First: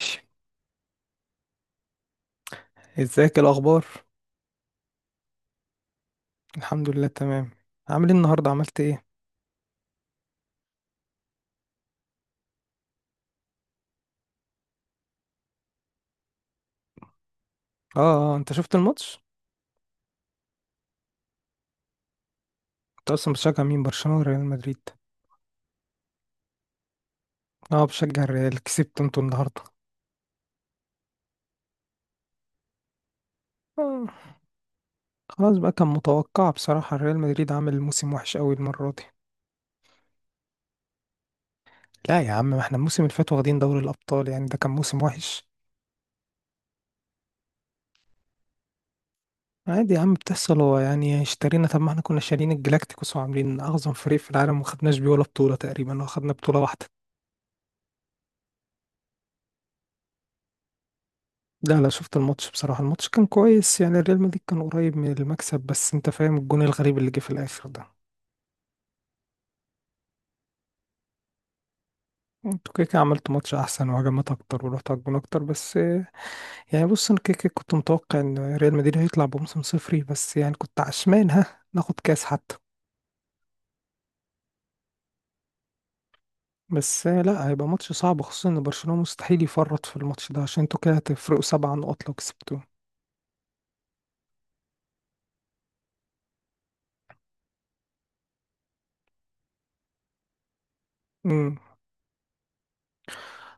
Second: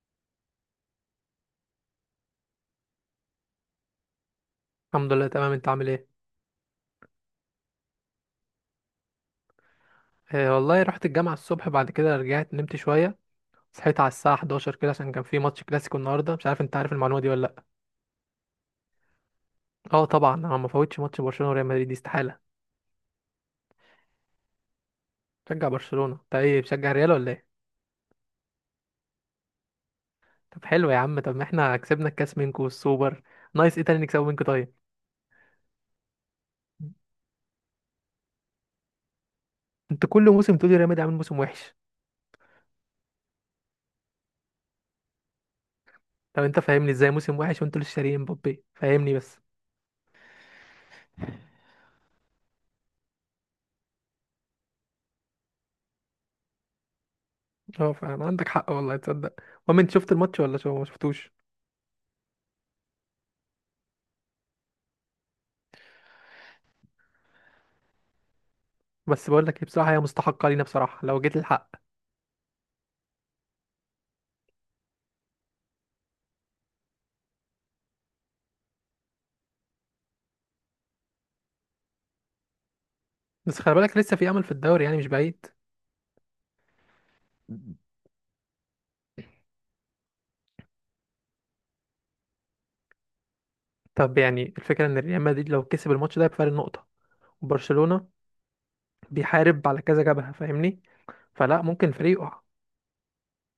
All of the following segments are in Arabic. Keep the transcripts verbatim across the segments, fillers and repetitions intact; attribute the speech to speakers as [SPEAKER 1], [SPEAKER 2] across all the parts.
[SPEAKER 1] ماشي. ازيك الاخبار؟
[SPEAKER 2] الحمد لله، تمام. انت عامل ايه؟
[SPEAKER 1] الحمد لله تمام. عامل ايه النهارده؟ عملت ايه؟
[SPEAKER 2] آه والله، رحت الجامعة الصبح، بعد كده رجعت نمت شوية. صحيت على الساعة حداشر كده، عشان كان في ماتش كلاسيكو النهاردة. مش عارف انت عارف المعلومة دي ولا لأ؟
[SPEAKER 1] اه اه، انت شفت الماتش؟
[SPEAKER 2] اه طبعا، انا ما فوتش ماتش برشلونة وريال مدريد، دي استحالة.
[SPEAKER 1] انت اصلا بتشجع مين، برشلونه ولا ريال مدريد؟
[SPEAKER 2] بشجع برشلونة. انت ايه، بتشجع ريال ولا ايه؟
[SPEAKER 1] اه، بشجع الريال. كسبت انتوا النهارده؟
[SPEAKER 2] طب حلو يا عم. طب ما احنا كسبنا الكاس منكو والسوبر. نايس. ايه تاني
[SPEAKER 1] آه.
[SPEAKER 2] نكسبه منكو طيب؟
[SPEAKER 1] خلاص بقى، كان متوقع بصراحه، ريال مدريد عامل موسم وحش قوي المره دي.
[SPEAKER 2] انت كل موسم تقولي ريال مدريد عامل موسم وحش.
[SPEAKER 1] لا يا عم، ما احنا الموسم اللي فات واخدين دوري الابطال، يعني ده كان موسم وحش؟
[SPEAKER 2] طب انت فاهمني ازاي موسم وحش وانتوا لسه شاريين مبابي؟ فاهمني بس.
[SPEAKER 1] عادي يا عم بتحصل، هو يعني اشترينا، طب ما احنا كنا شارين الجلاكتيكوس وعاملين اعظم فريق في العالم وما خدناش بيه ولا بطوله تقريبا، ولا خدنا بطوله واحده.
[SPEAKER 2] اه فاهم، عندك حق والله، تصدق. المهم، انت شفت الماتش ولا شو، ما شفتوش؟
[SPEAKER 1] لا لا، شفت الماتش. بصراحة الماتش كان كويس، يعني الريال مدريد كان قريب من المكسب، بس انت فاهم الجون الغريب اللي جه في الاخر ده.
[SPEAKER 2] بس بقول لك إيه، بصراحه هي مستحقه لينا بصراحه لو جيت الحق.
[SPEAKER 1] انتوا كده كده عملتوا ماتش احسن وهجمات اكتر ورحتوا على الجون اكتر، بس آه، يعني بص، انا كده كده كنت متوقع ان ريال مدريد هيطلع بموسم صفري، بس يعني كنت عشمان ها ناخد كاس حتى.
[SPEAKER 2] بس خلي بالك، لسه في امل في الدوري، يعني مش بعيد.
[SPEAKER 1] بس آه، لا، هيبقى ماتش صعب، خصوصا ان برشلونة مستحيل يفرط في الماتش ده، عشان انتوا كده هتفرقوا سبع نقط لو كسبتوه.
[SPEAKER 2] طب يعني الفكره، ان ريال مدريد لو كسب الماتش ده بفارق نقطه، وبرشلونه بيحارب على كذا جبهه، فاهمني؟
[SPEAKER 1] امم
[SPEAKER 2] فلا ممكن الفريق يقع.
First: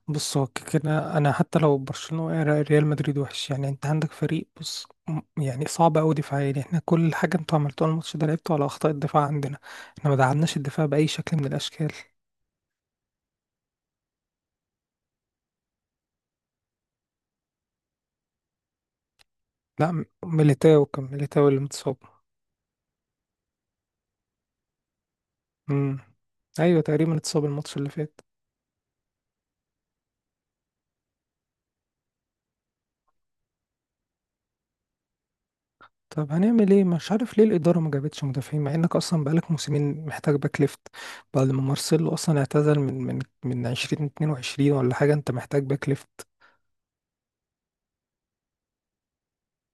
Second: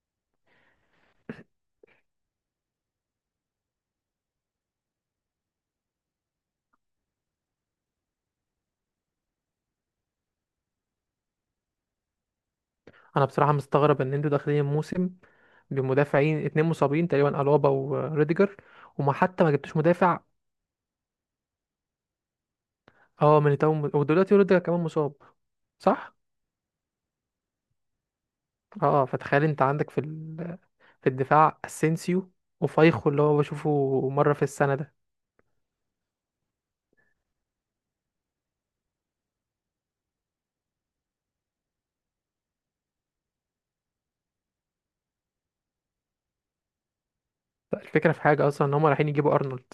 [SPEAKER 1] بص، هو كده انا حتى لو برشلونه وقع، ريال مدريد وحش، يعني انت عندك فريق بص م- يعني صعب قوي دفاعيا، يعني احنا كل حاجه انتوا عملتوها الماتش ده لعبتوا على اخطاء الدفاع عندنا. احنا ما دعمناش الدفاع باي شكل من الاشكال.
[SPEAKER 2] انا بصراحه مستغرب ان انتوا داخلين الموسم بمدافعين اتنين مصابين تقريبا، الابا وريديجر، وما حتى ما جبتوش
[SPEAKER 1] لا، م-
[SPEAKER 2] مدافع.
[SPEAKER 1] ميليتاو، كان ميليتاو اللي متصاب.
[SPEAKER 2] اه ميليتاو، م- ودلوقتي روديجر كمان مصاب،
[SPEAKER 1] امم
[SPEAKER 2] صح.
[SPEAKER 1] ايوه، تقريبا اتصاب الماتش اللي فات.
[SPEAKER 2] اه فتخيل، انت عندك في ال... في الدفاع اسينسيو، وفايخو اللي هو بشوفه مره في السنه ده.
[SPEAKER 1] طب هنعمل ايه؟ مش عارف ليه الاداره ما جابتش مدافعين، مع انك اصلا بقالك موسمين محتاج باك ليفت، بعد ما مارسيلو اصلا اعتزل من من من ألفين واتنين وعشرين ولا حاجه. انت محتاج باك ليفت.
[SPEAKER 2] الفكرة في حاجة أصلا، إن هما رايحين يجيبوا أرنولد.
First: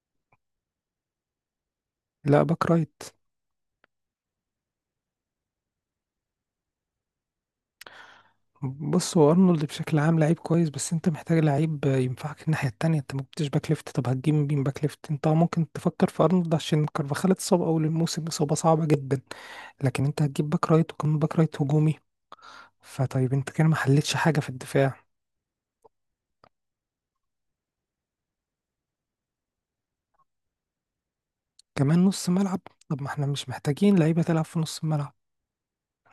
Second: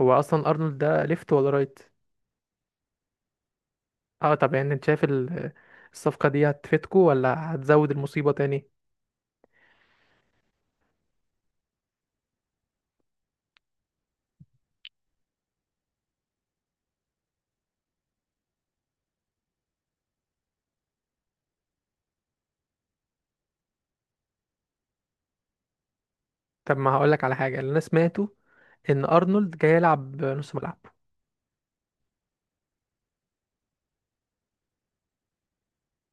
[SPEAKER 2] هو أصلا أرنولد ده ليفت ولا رايت؟
[SPEAKER 1] لا، باك رايت.
[SPEAKER 2] اه طب، يعني أنت شايف ال- الصفقة دي هتفيدكوا ولا هتزود المصيبة تاني؟
[SPEAKER 1] بص، هو ارنولد بشكل عام لعيب كويس، بس انت محتاج لعيب ينفعك الناحيه التانية، انت ما جبتش باك ليفت، طب هتجيب مين باك ليفت؟ انت ممكن تفكر في ارنولد عشان كارفاخال اتصاب اول الموسم اصابه صعبه جدا، لكن انت هتجيب باك رايت وكمان باك رايت هجومي، فطيب انت كده ما حلتش حاجه في الدفاع.
[SPEAKER 2] طب ما هقولك على حاجة اللي أنا سمعته، إن أرنولد جاي يلعب نص ملعب.
[SPEAKER 1] كمان نص ملعب؟ طب ما احنا مش محتاجين لعيبه تلعب في نص الملعب،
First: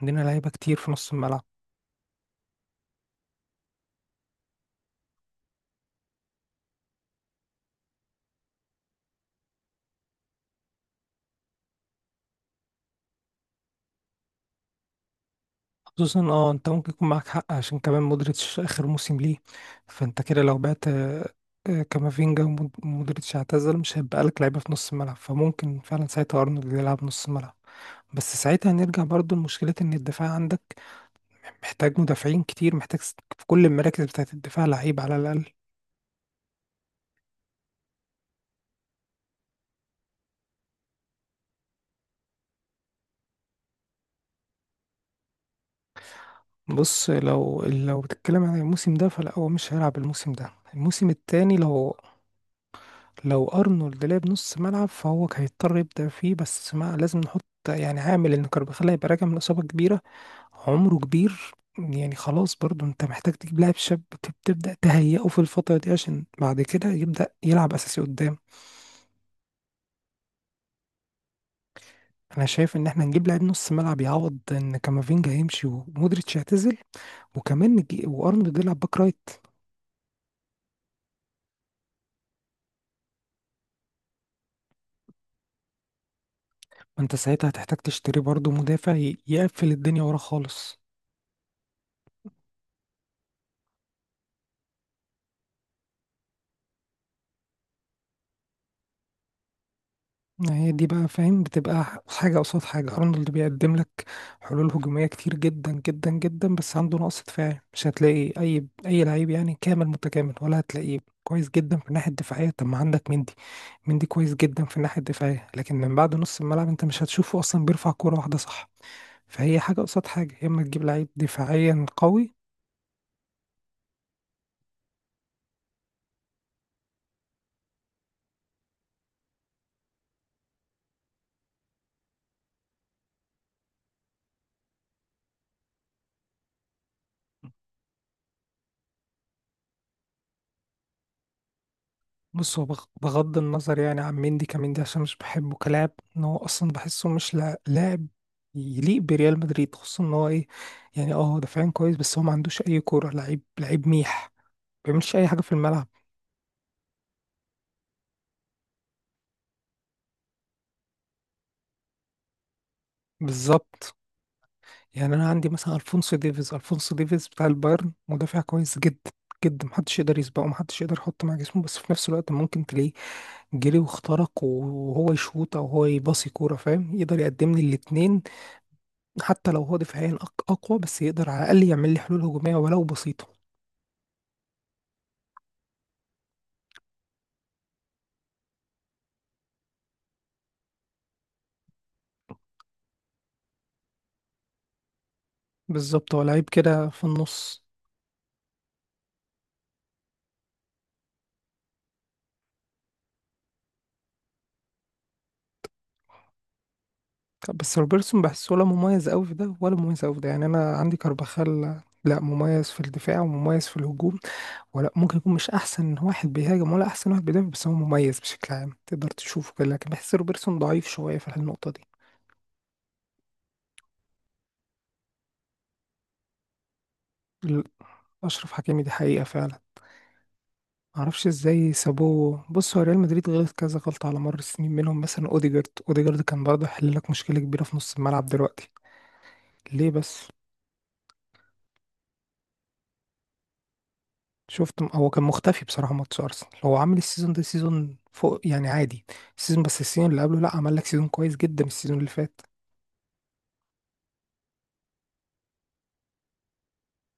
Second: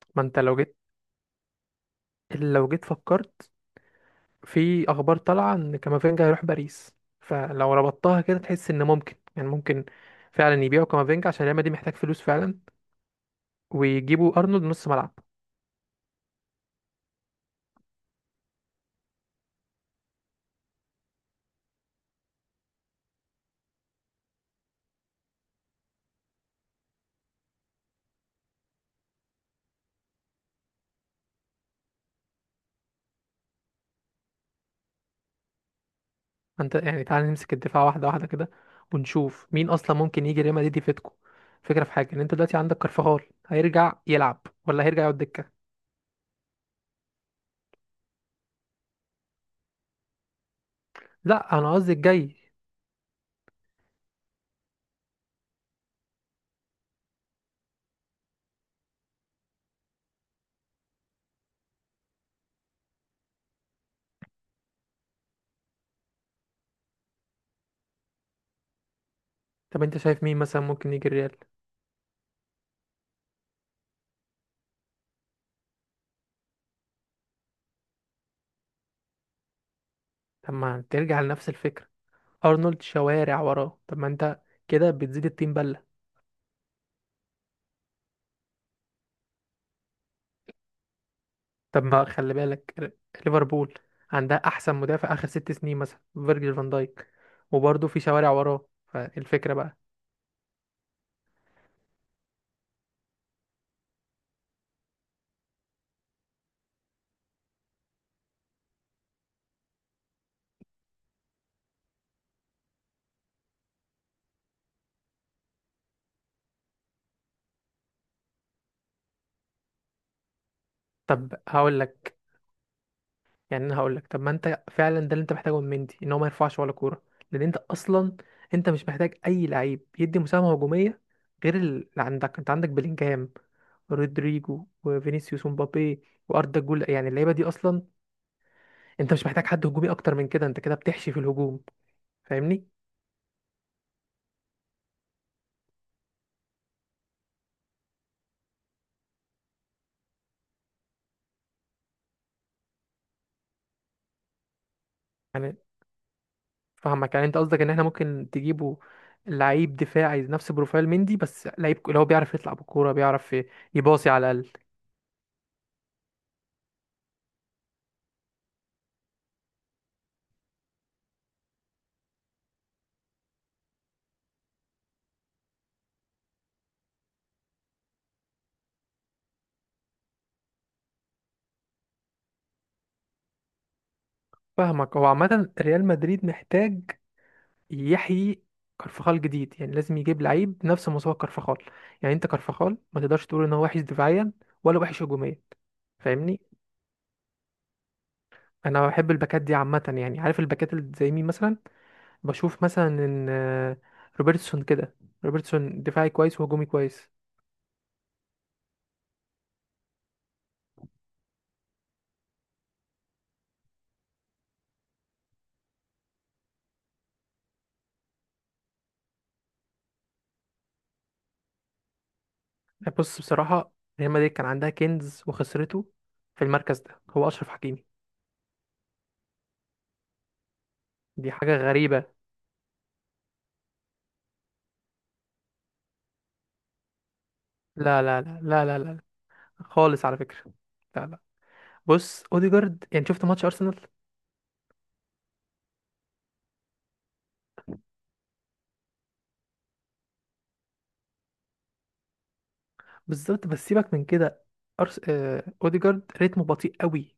[SPEAKER 1] عندنا
[SPEAKER 2] ما أنت
[SPEAKER 1] لعيبه
[SPEAKER 2] لو
[SPEAKER 1] كتير
[SPEAKER 2] جيت
[SPEAKER 1] في نص الملعب.
[SPEAKER 2] لو جيت فكرت في أخبار طالعة إن كامافينجا هيروح باريس، فلو ربطتها كده تحس إن ممكن، يعني ممكن فعلا يبيعوا كامافينجا عشان ريال مدريد محتاج فلوس فعلا، ويجيبوا أرنولد نص ملعب.
[SPEAKER 1] خصوصا اه، انت ممكن يكون معاك حق، عشان كمان مودريتش اخر موسم ليه، فانت كده لو بعت آه، آه، كامافينجا ومود- ومودريتش اعتزل، مش هيبقى لك لعيبه في نص الملعب، فممكن فعلا ساعتها ارنولد يلعب نص ملعب. بس ساعتها هنرجع برضو لمشكله ان الدفاع عندك محتاج مدافعين كتير، محتاج س- في كل المراكز بتاعه الدفاع لعيب على الاقل.
[SPEAKER 2] انت يعني تعال نمسك الدفاع واحده واحده كده، ونشوف مين اصلا ممكن يجي ريال مدريد يفيدكم. فكره في حاجه، ان انت دلوقتي عندك كارفاخال، هيرجع يلعب ولا هيرجع يقعد دكه؟
[SPEAKER 1] بص، لو لو بتتكلم عن الموسم ده فلا، هو مش هيلعب الموسم ده، الموسم التاني.
[SPEAKER 2] لا، انا قصدي
[SPEAKER 1] لو
[SPEAKER 2] الجاي.
[SPEAKER 1] لو ارنولد لعب نص ملعب فهو كان هيضطر يبدأ فيه، بس ما لازم نحط، يعني عامل ان كارفاخال هيبقى راجع من اصابة كبيرة، عمره كبير، يعني خلاص برضو انت محتاج تجيب لاعب شاب تب- تبدأ تهيئه في الفترة دي عشان بعد كده يبدأ يلعب اساسي قدام.
[SPEAKER 2] طب انت شايف مين مثلا ممكن يجي الريال؟
[SPEAKER 1] انا شايف ان احنا نجيب لاعب نص ملعب يعوض ان كامافينجا هيمشي ومودريتش يعتزل، وكمان نجي وارنولد يلعب باك رايت.
[SPEAKER 2] طب ما ترجع لنفس الفكره، ارنولد شوارع وراه، طب ما انت كده بتزيد التيم بله.
[SPEAKER 1] ما انت ساعتها هتحتاج تشتري برضو مدافع ي- يقفل الدنيا ورا خالص.
[SPEAKER 2] طب ما خلي بالك، ر- ليفربول عندها احسن مدافع اخر ست سنين مثلا، فيرجيل فان دايك، وبرضه في شوارع وراه. فالفكره بقى.
[SPEAKER 1] هي دي بقى، فاهم؟ بتبقى ح- حاجة قصاد حاجة، أرنولد بيقدم لك حلول هجومية كتير جدا جدا جدا، بس عنده نقص دفاعي، مش هتلاقي أي أي لعيب يعني كامل متكامل، ولا هتلاقيه كويس جدا في الناحية الدفاعية. طب ما عندك مندي، مندي كويس جدا في الناحية الدفاعية لكن من بعد نص الملعب أنت مش هتشوفه، أصلا بيرفع كورة واحدة، صح؟ فهي حاجة قصاد حاجة، يا إما تجيب لعيب
[SPEAKER 2] طب هقول
[SPEAKER 1] دفاعيا
[SPEAKER 2] لك،
[SPEAKER 1] قوي.
[SPEAKER 2] يعني انا هقول لك، طب ما انت فعلا ده اللي انت محتاجه من مندي، ان هو ما يرفعش ولا كوره. لان انت اصلا، انت مش محتاج اي لعيب يدي مساهمه هجوميه غير اللي عندك. انت عندك بلينجهام، رودريجو، وفينيسيوس، ومبابي، واردا جول، يعني اللعيبه دي اصلا، انت مش محتاج حد هجومي اكتر من كده، انت كده بتحشي في الهجوم،
[SPEAKER 1] بص، هو
[SPEAKER 2] فاهمني؟
[SPEAKER 1] بغ- بغض النظر يعني عن مندي كمندي، عشان مش بحبه كلاعب، ان هو اصلا بحسه مش لا- لاعب يليق بريال مدريد، خصوصا ان هو ايه، يعني اه، دفاعيا كويس بس هو ما عندوش اي كوره، لعيب لعيب ميح، ما بيعملش اي حاجه في
[SPEAKER 2] يعني،
[SPEAKER 1] الملعب.
[SPEAKER 2] فاهمك، يعني انت قصدك ان احنا ممكن تجيبه لعيب دفاعي نفس بروفايل مندي، بس لعيب اللي هو بيعرف يطلع بالكوره، بيعرف
[SPEAKER 1] بالظبط.
[SPEAKER 2] يباصي على الاقل.
[SPEAKER 1] يعني انا عندي مثلا الفونسو ديفيز، الفونسو ديفيز بتاع البايرن مدافع كويس جدا جدا، محدش يقدر يسبقه، محدش يقدر يحط مع جسمه، بس في نفس الوقت ممكن تلاقيه جري واخترق، وهو يشوط او هو يباصي كوره، فاهم؟ يقدر يقدم لي الاتنين، حتى لو هو دفاعيا أق- أقوى، بس يقدر على الأقل يعمل لي حلول هجومية ولو بسيطة.
[SPEAKER 2] فاهمك، هو عامه ريال مدريد محتاج يحيي كرفخال جديد، يعني لازم يجيب لعيب نفس مستوى كرفخال. يعني انت كرفخال ما تقدرش تقول ان هو وحش دفاعيا ولا وحش هجوميا،
[SPEAKER 1] بالظبط، هو
[SPEAKER 2] فاهمني؟
[SPEAKER 1] لعيب كده في النص.
[SPEAKER 2] انا بحب الباكات دي عامه، يعني عارف الباكات اللي زي مين مثلا؟ بشوف مثلا ان آه، روبرتسون كده، روبرتسون دفاعي كويس وهجومي كويس.
[SPEAKER 1] بس روبرتسون بحسه، ولا مميز أوي في ده ولا مميز أوي في ده، يعني أنا عندي كارباخال لا مميز في الدفاع ومميز في الهجوم، ولا ممكن يكون مش أحسن واحد بيهاجم ولا أحسن واحد بيدافع، بس هو مميز بشكل عام تقدر تشوفه كده، لكن بحس روبرتسون ضعيف شوية في النقطة دي.
[SPEAKER 2] يعني بص بصراحه، ريال مدريد كان عندها كنز وخسرته في المركز ده، هو اشرف
[SPEAKER 1] ال-
[SPEAKER 2] حكيمي.
[SPEAKER 1] أشرف حكيمي دي حقيقة فعلا، معرفش
[SPEAKER 2] دي حاجه
[SPEAKER 1] ازاي
[SPEAKER 2] غريبه.
[SPEAKER 1] سابوه. بص، هو ريال مدريد غلط كذا غلطة على مر السنين، منهم مثلا اوديجارد، اوديجارد كان برضه يحل لك مشكلة كبيرة في نص
[SPEAKER 2] لا، لا،
[SPEAKER 1] الملعب
[SPEAKER 2] لا، لا،
[SPEAKER 1] دلوقتي.
[SPEAKER 2] لا، لا
[SPEAKER 1] ليه
[SPEAKER 2] خالص، على
[SPEAKER 1] بس؟
[SPEAKER 2] فكره. لا، لا، بص اوديجارد، يعني شفت ماتش ارسنال؟
[SPEAKER 1] شفت م- هو كان مختفي بصراحة ماتش ارسنال، هو عامل السيزون ده سيزون فوق يعني عادي السيزون، بس السيزون اللي قبله لا، عمل لك سيزون كويس جدا السيزون اللي فات.
[SPEAKER 2] بالظبط، بس سيبك من كده. أرس... آه... اوديجارد رتمه بطيء قوي.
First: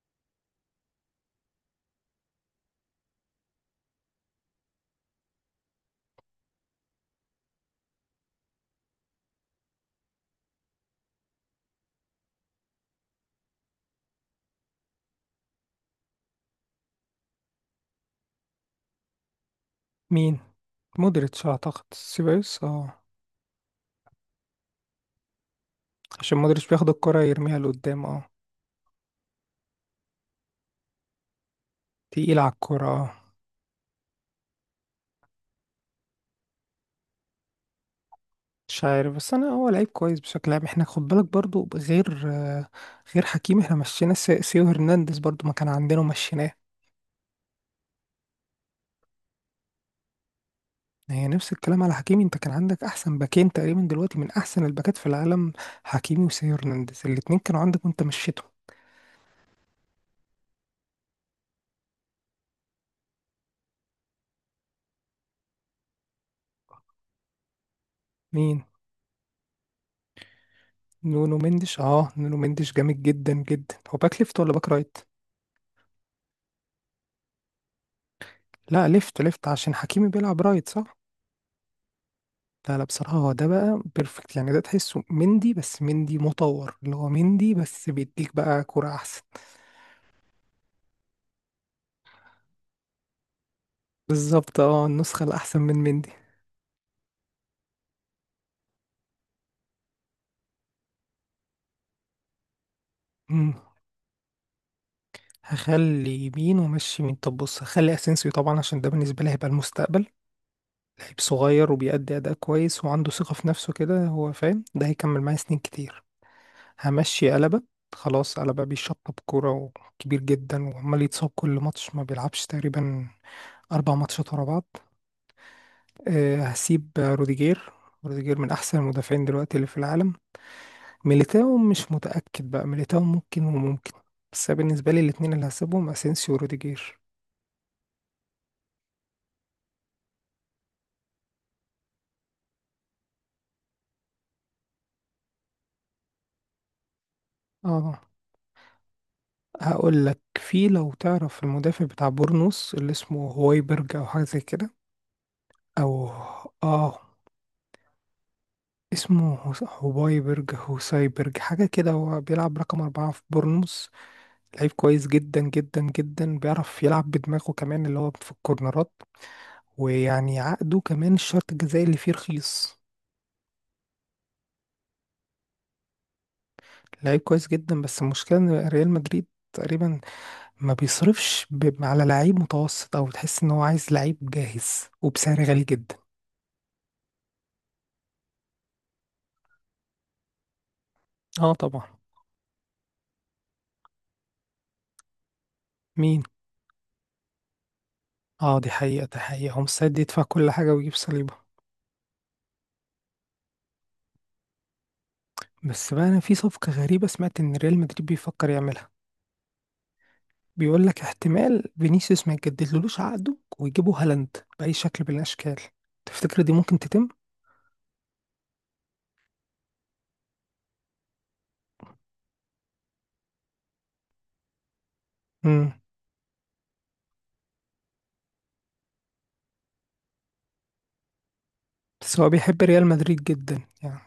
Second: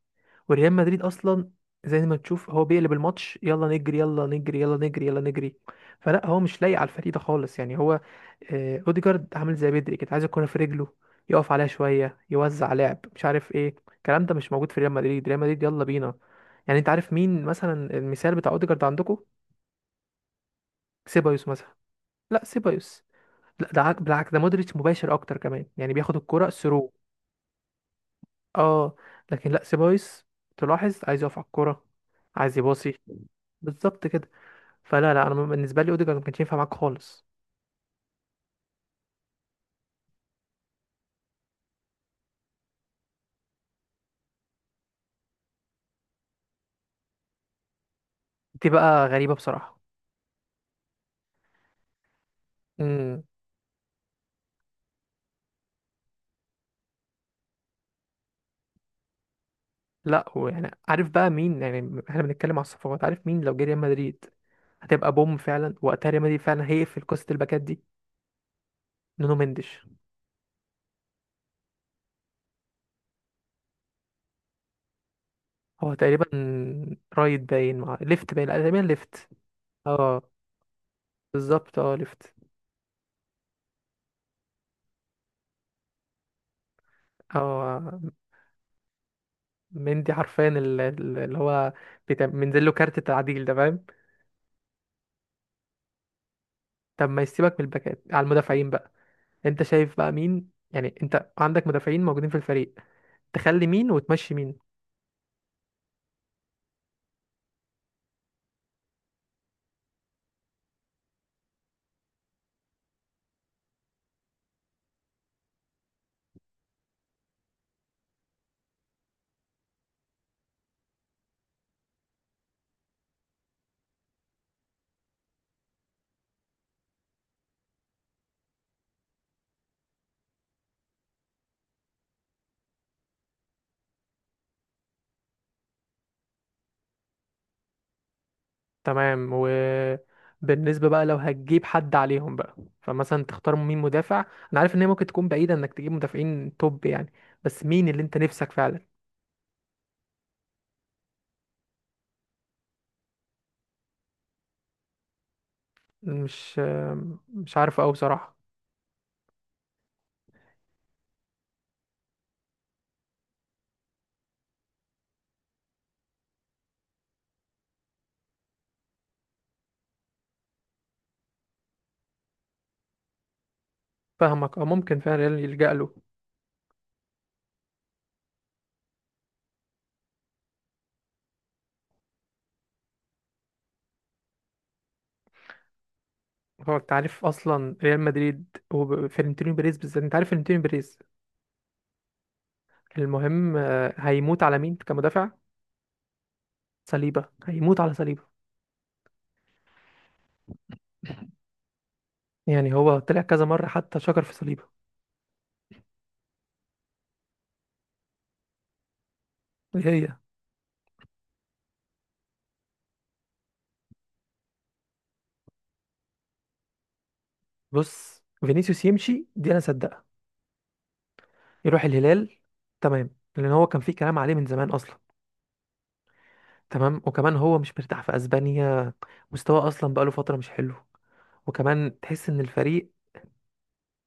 [SPEAKER 2] وريال مدريد اصلا، زي ما تشوف، هو بيقلب الماتش، يلا نجري، يلا نجري، يلا نجري، يلا نجري. فلا هو مش لايق على الفريق ده خالص، يعني هو، آه... اوديجارد عامل زي بدري كده، عايز الكوره في رجله، يقف عليها شويه، يوزع لعب، مش عارف ايه، الكلام ده مش موجود في ريال مدريد. ريال مدريد يلا بينا. يعني انت عارف مين مثلا المثال بتاع اوديجارد عندكم؟
[SPEAKER 1] مين؟ مودريتش
[SPEAKER 2] سيبايوس مثلا.
[SPEAKER 1] اعتقد،
[SPEAKER 2] لا
[SPEAKER 1] سيبايوس اه.
[SPEAKER 2] سيبايوس، لا ده عك- بالعكس، ده مودريتش مباشر اكتر كمان، يعني بياخد
[SPEAKER 1] عشان
[SPEAKER 2] الكرة
[SPEAKER 1] مودريتش بياخد
[SPEAKER 2] ثرو.
[SPEAKER 1] الكرة يرميها لقدام، اه.
[SPEAKER 2] اه، لكن لا، سيبايوس تلاحظ عايز يقف على الكرة،
[SPEAKER 1] تقيل على
[SPEAKER 2] عايز
[SPEAKER 1] الكرة
[SPEAKER 2] يباصي،
[SPEAKER 1] اه.
[SPEAKER 2] بالظبط كده. فلا، لا، انا بالنسبه لي اوديجارد ما كانش ينفع معاك خالص.
[SPEAKER 1] مش عارف، بس انا هو لعيب كويس بشكل عام. احنا خد بالك برضو غير آه، غير حكيمي، احنا مشينا سي- سيو هرنانديز برضو، ما كان عندنا ومشيناه.
[SPEAKER 2] دي بقى غريبه بصراحه.
[SPEAKER 1] هي نفس الكلام على حكيمي، انت كان عندك احسن
[SPEAKER 2] امم.
[SPEAKER 1] باكين تقريبا دلوقتي من احسن الباكات في العالم، حكيمي وسيو هرنانديز، الاتنين كانوا عندك وانت مشيتهم.
[SPEAKER 2] لا، ويعني عارف بقى مين؟ يعني احنا بنتكلم على الصفقات، عارف مين لو جه ريال مدريد هتبقى بوم فعلا؟ وقتها ريال مدريد فعلا هيقفل قصه الباكات دي.
[SPEAKER 1] مين؟
[SPEAKER 2] نونو مندش.
[SPEAKER 1] نونو مندش؟ اه نونو مندش جامد جدا جدا. هو باك ليفت ولا باك رايت؟
[SPEAKER 2] هو تقريبا رايت باين مع ليفت باين، لا، تقريبا
[SPEAKER 1] لا ليفت،
[SPEAKER 2] ليفت.
[SPEAKER 1] ليفت عشان حكيمي
[SPEAKER 2] اه،
[SPEAKER 1] بيلعب رايت، صح.
[SPEAKER 2] بالظبط، اه ليفت.
[SPEAKER 1] لا لا بصراحة هو ده بقى بيرفكت، يعني ده تحسه مندي بس مندي مطور، اللي هو مندي بس
[SPEAKER 2] اه،
[SPEAKER 1] بيديك بقى كرة أحسن.
[SPEAKER 2] مندي حرفيا ال- ال- اللي هو بيت- منزل له كارت التعديل ده، فاهم؟
[SPEAKER 1] بالظبط اه، النسخة الأحسن من مندي.
[SPEAKER 2] طب ما يسيبك من الباكات، على المدافعين بقى. انت شايف بقى مين، يعني انت عندك مدافعين موجودين في الفريق،
[SPEAKER 1] مم.
[SPEAKER 2] تخلي مين وتمشي مين؟
[SPEAKER 1] هخلي يمين ومشي يمين. طب بص، هخلي أسينسيو طبعا، عشان ده بالنسبة لي هيبقى المستقبل، لعيب صغير وبيأدي أداء كويس وعنده ثقة في نفسه كده، هو فاهم، ده هيكمل معايا سنين كتير. همشي قلبة، خلاص قلبة بيشطب كورة وكبير جدا وعمال يتصاب كل ماتش، ما بيلعبش تقريبا أربع ماتشات ورا بعض. أه هسيب روديجير، روديجير من أحسن المدافعين دلوقتي اللي في العالم. ميليتاو مش متأكد بقى، ميليتاو ممكن وممكن. بس أنا بالنسبة لي الاتنين اللي هسيبهم اسينسيو وروديجير.
[SPEAKER 2] تمام، وبالنسبة بقى لو هتجيب حد عليهم بقى، فمثلا تختار مين مدافع؟ انا عارف ان هي ممكن تكون بعيدة انك تجيب مدافعين توب يعني، بس مين
[SPEAKER 1] اه
[SPEAKER 2] اللي انت نفسك فعلا؟
[SPEAKER 1] هقول لك، في لو تعرف المدافع بتاع بورنوس اللي اسمه هوايبرج او حاجة زي كده، او
[SPEAKER 2] مش
[SPEAKER 1] اه،
[SPEAKER 2] مش عارف قوي بصراحة.
[SPEAKER 1] اسمه هوس- هوايبرج، هوسايبرج حاجة كده، هو بيلعب رقم أربعة في بورنوس، لعيب كويس جدا جدا جدا، بيعرف يلعب بدماغه كمان اللي هو في الكورنرات، ويعني عقده كمان الشرط الجزائي اللي فيه رخيص.
[SPEAKER 2] فاهمك، اه ممكن فعلا يلجأ له.
[SPEAKER 1] لعيب كويس جدا بس المشكلة ان ريال مدريد تقريبا ما بيصرفش ب... على لعيب متوسط، او تحس ان هو عايز لعيب جاهز وبسعر غالي جدا.
[SPEAKER 2] هو انت عارف اصلا ريال مدريد وفلورنتينو بيريز بالذات؟ انت عارف فلورنتينو بيريز؟
[SPEAKER 1] اه طبعا.
[SPEAKER 2] المهم، آه، هيموت على مين كمدافع؟
[SPEAKER 1] مين؟
[SPEAKER 2] صليبه، هيموت على صليبه.
[SPEAKER 1] اه دي حقيقة دي حقيقة، هو مستعد يدفع كل حاجة ويجيب صليبة.
[SPEAKER 2] يعني هو طلع كذا مره حتى شكر في صليبه.
[SPEAKER 1] بس بقى انا في صفقة غريبة سمعت ان ريال مدريد بيفكر يعملها،
[SPEAKER 2] ايه هي؟
[SPEAKER 1] بيقول لك احتمال فينيسيوس ما يجددلوش عقده ويجيبوا هالاند بأي شكل من الاشكال. تفتكر دي ممكن تتم؟
[SPEAKER 2] بص، فينيسيوس يمشي دي انا صدقها، يروح الهلال، تمام. لان هو كان في كلام عليه من زمان اصلا.
[SPEAKER 1] امم.
[SPEAKER 2] تمام، وكمان هو مش مرتاح في اسبانيا، مستواه اصلا بقاله فتره مش حلو، وكمان
[SPEAKER 1] بس هو
[SPEAKER 2] تحس ان
[SPEAKER 1] بيحب ريال
[SPEAKER 2] الفريق،
[SPEAKER 1] مدريد جدا يعني.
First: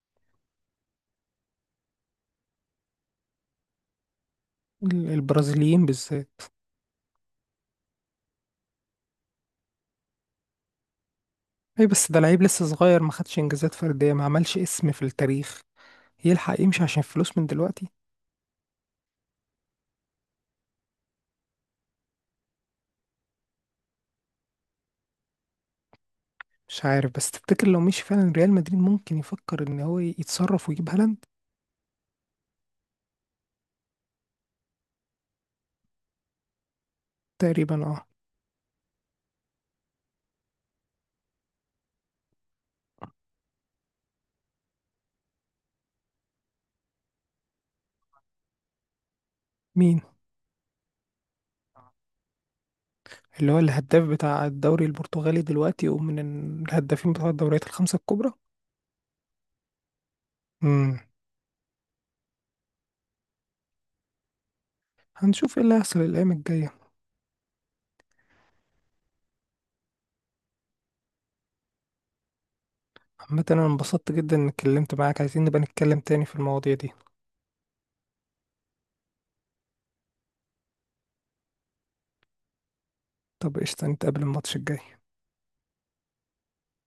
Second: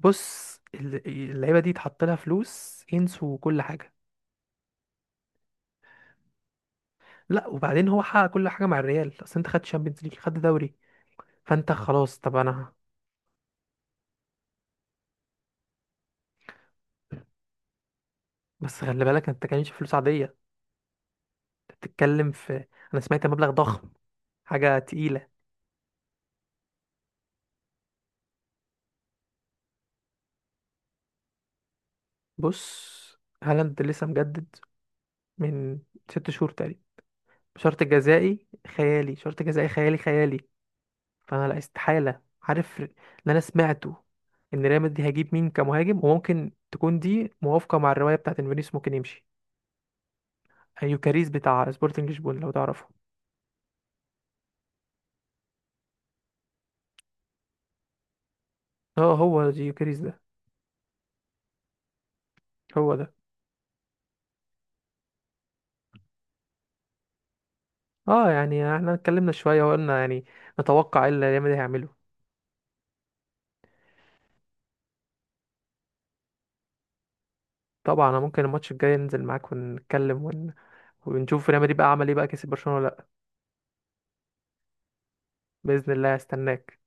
[SPEAKER 2] بص ال- اللعيبه دي اتحط لها فلوس، ينسوا كل حاجه.
[SPEAKER 1] ال- البرازيليين بالذات.
[SPEAKER 2] لا، وبعدين هو حقق كل حاجه مع الريال، اصل انت خدت شامبيونز ليج، خدت دوري، فانت
[SPEAKER 1] اي بس
[SPEAKER 2] خلاص.
[SPEAKER 1] ده
[SPEAKER 2] طب
[SPEAKER 1] لعيب لسه
[SPEAKER 2] انا،
[SPEAKER 1] صغير، ما خدش انجازات فرديه، ما عملش اسم في التاريخ، يلحق يمشي عشان فلوس من دلوقتي؟
[SPEAKER 2] بس خلي بالك، انت كانش فلوس عاديه، انت بتتكلم في، انا سمعت مبلغ ضخم، حاجه تقيله.
[SPEAKER 1] مش عارف، بس تفتكر لو مشي فعلا ريال مدريد ممكن يفكر ان هو يتصرف ويجيب هالاند؟
[SPEAKER 2] بص، هالاند لسه مجدد من ست شهور تقريبا، شرط
[SPEAKER 1] تقريبا اه.
[SPEAKER 2] جزائي خيالي، شرط جزائي خيالي خيالي. فانا لا، استحاله. عارف اللي انا سمعته، ان ريال مدريد هيجيب مين كمهاجم؟ وممكن تكون دي موافقه مع الروايه بتاعت انفينيس ممكن يمشي.
[SPEAKER 1] مين؟
[SPEAKER 2] آه، يوكاريز بتاع سبورتنج لشبونه، لو تعرفه؟
[SPEAKER 1] اللي هو الهداف بتاع الدوري البرتغالي دلوقتي ومن الهدافين بتوع الدوريات الخمسه الكبرى.
[SPEAKER 2] اه، هو يوكاريز ده،
[SPEAKER 1] امم.
[SPEAKER 2] هو ده.
[SPEAKER 1] هنشوف ايه اللي هيحصل الايام الجايه.
[SPEAKER 2] اه، يعني احنا اتكلمنا شوية وقلنا يعني نتوقع ايه اللي ريال مدريد هيعمله.
[SPEAKER 1] عامه انا انبسطت جدا اني اتكلمت معاك، عايزين نبقى نتكلم تاني في المواضيع دي.
[SPEAKER 2] طبعا، انا ممكن الماتش الجاي ننزل معاك ونتكلم ون... ونشوف ريال مدريد بقى عمل ايه، بقى كسب برشلونة ولا لا.
[SPEAKER 1] طب قشطه، نتقابل الماتش الجاي.
[SPEAKER 2] بإذن الله، هستناك.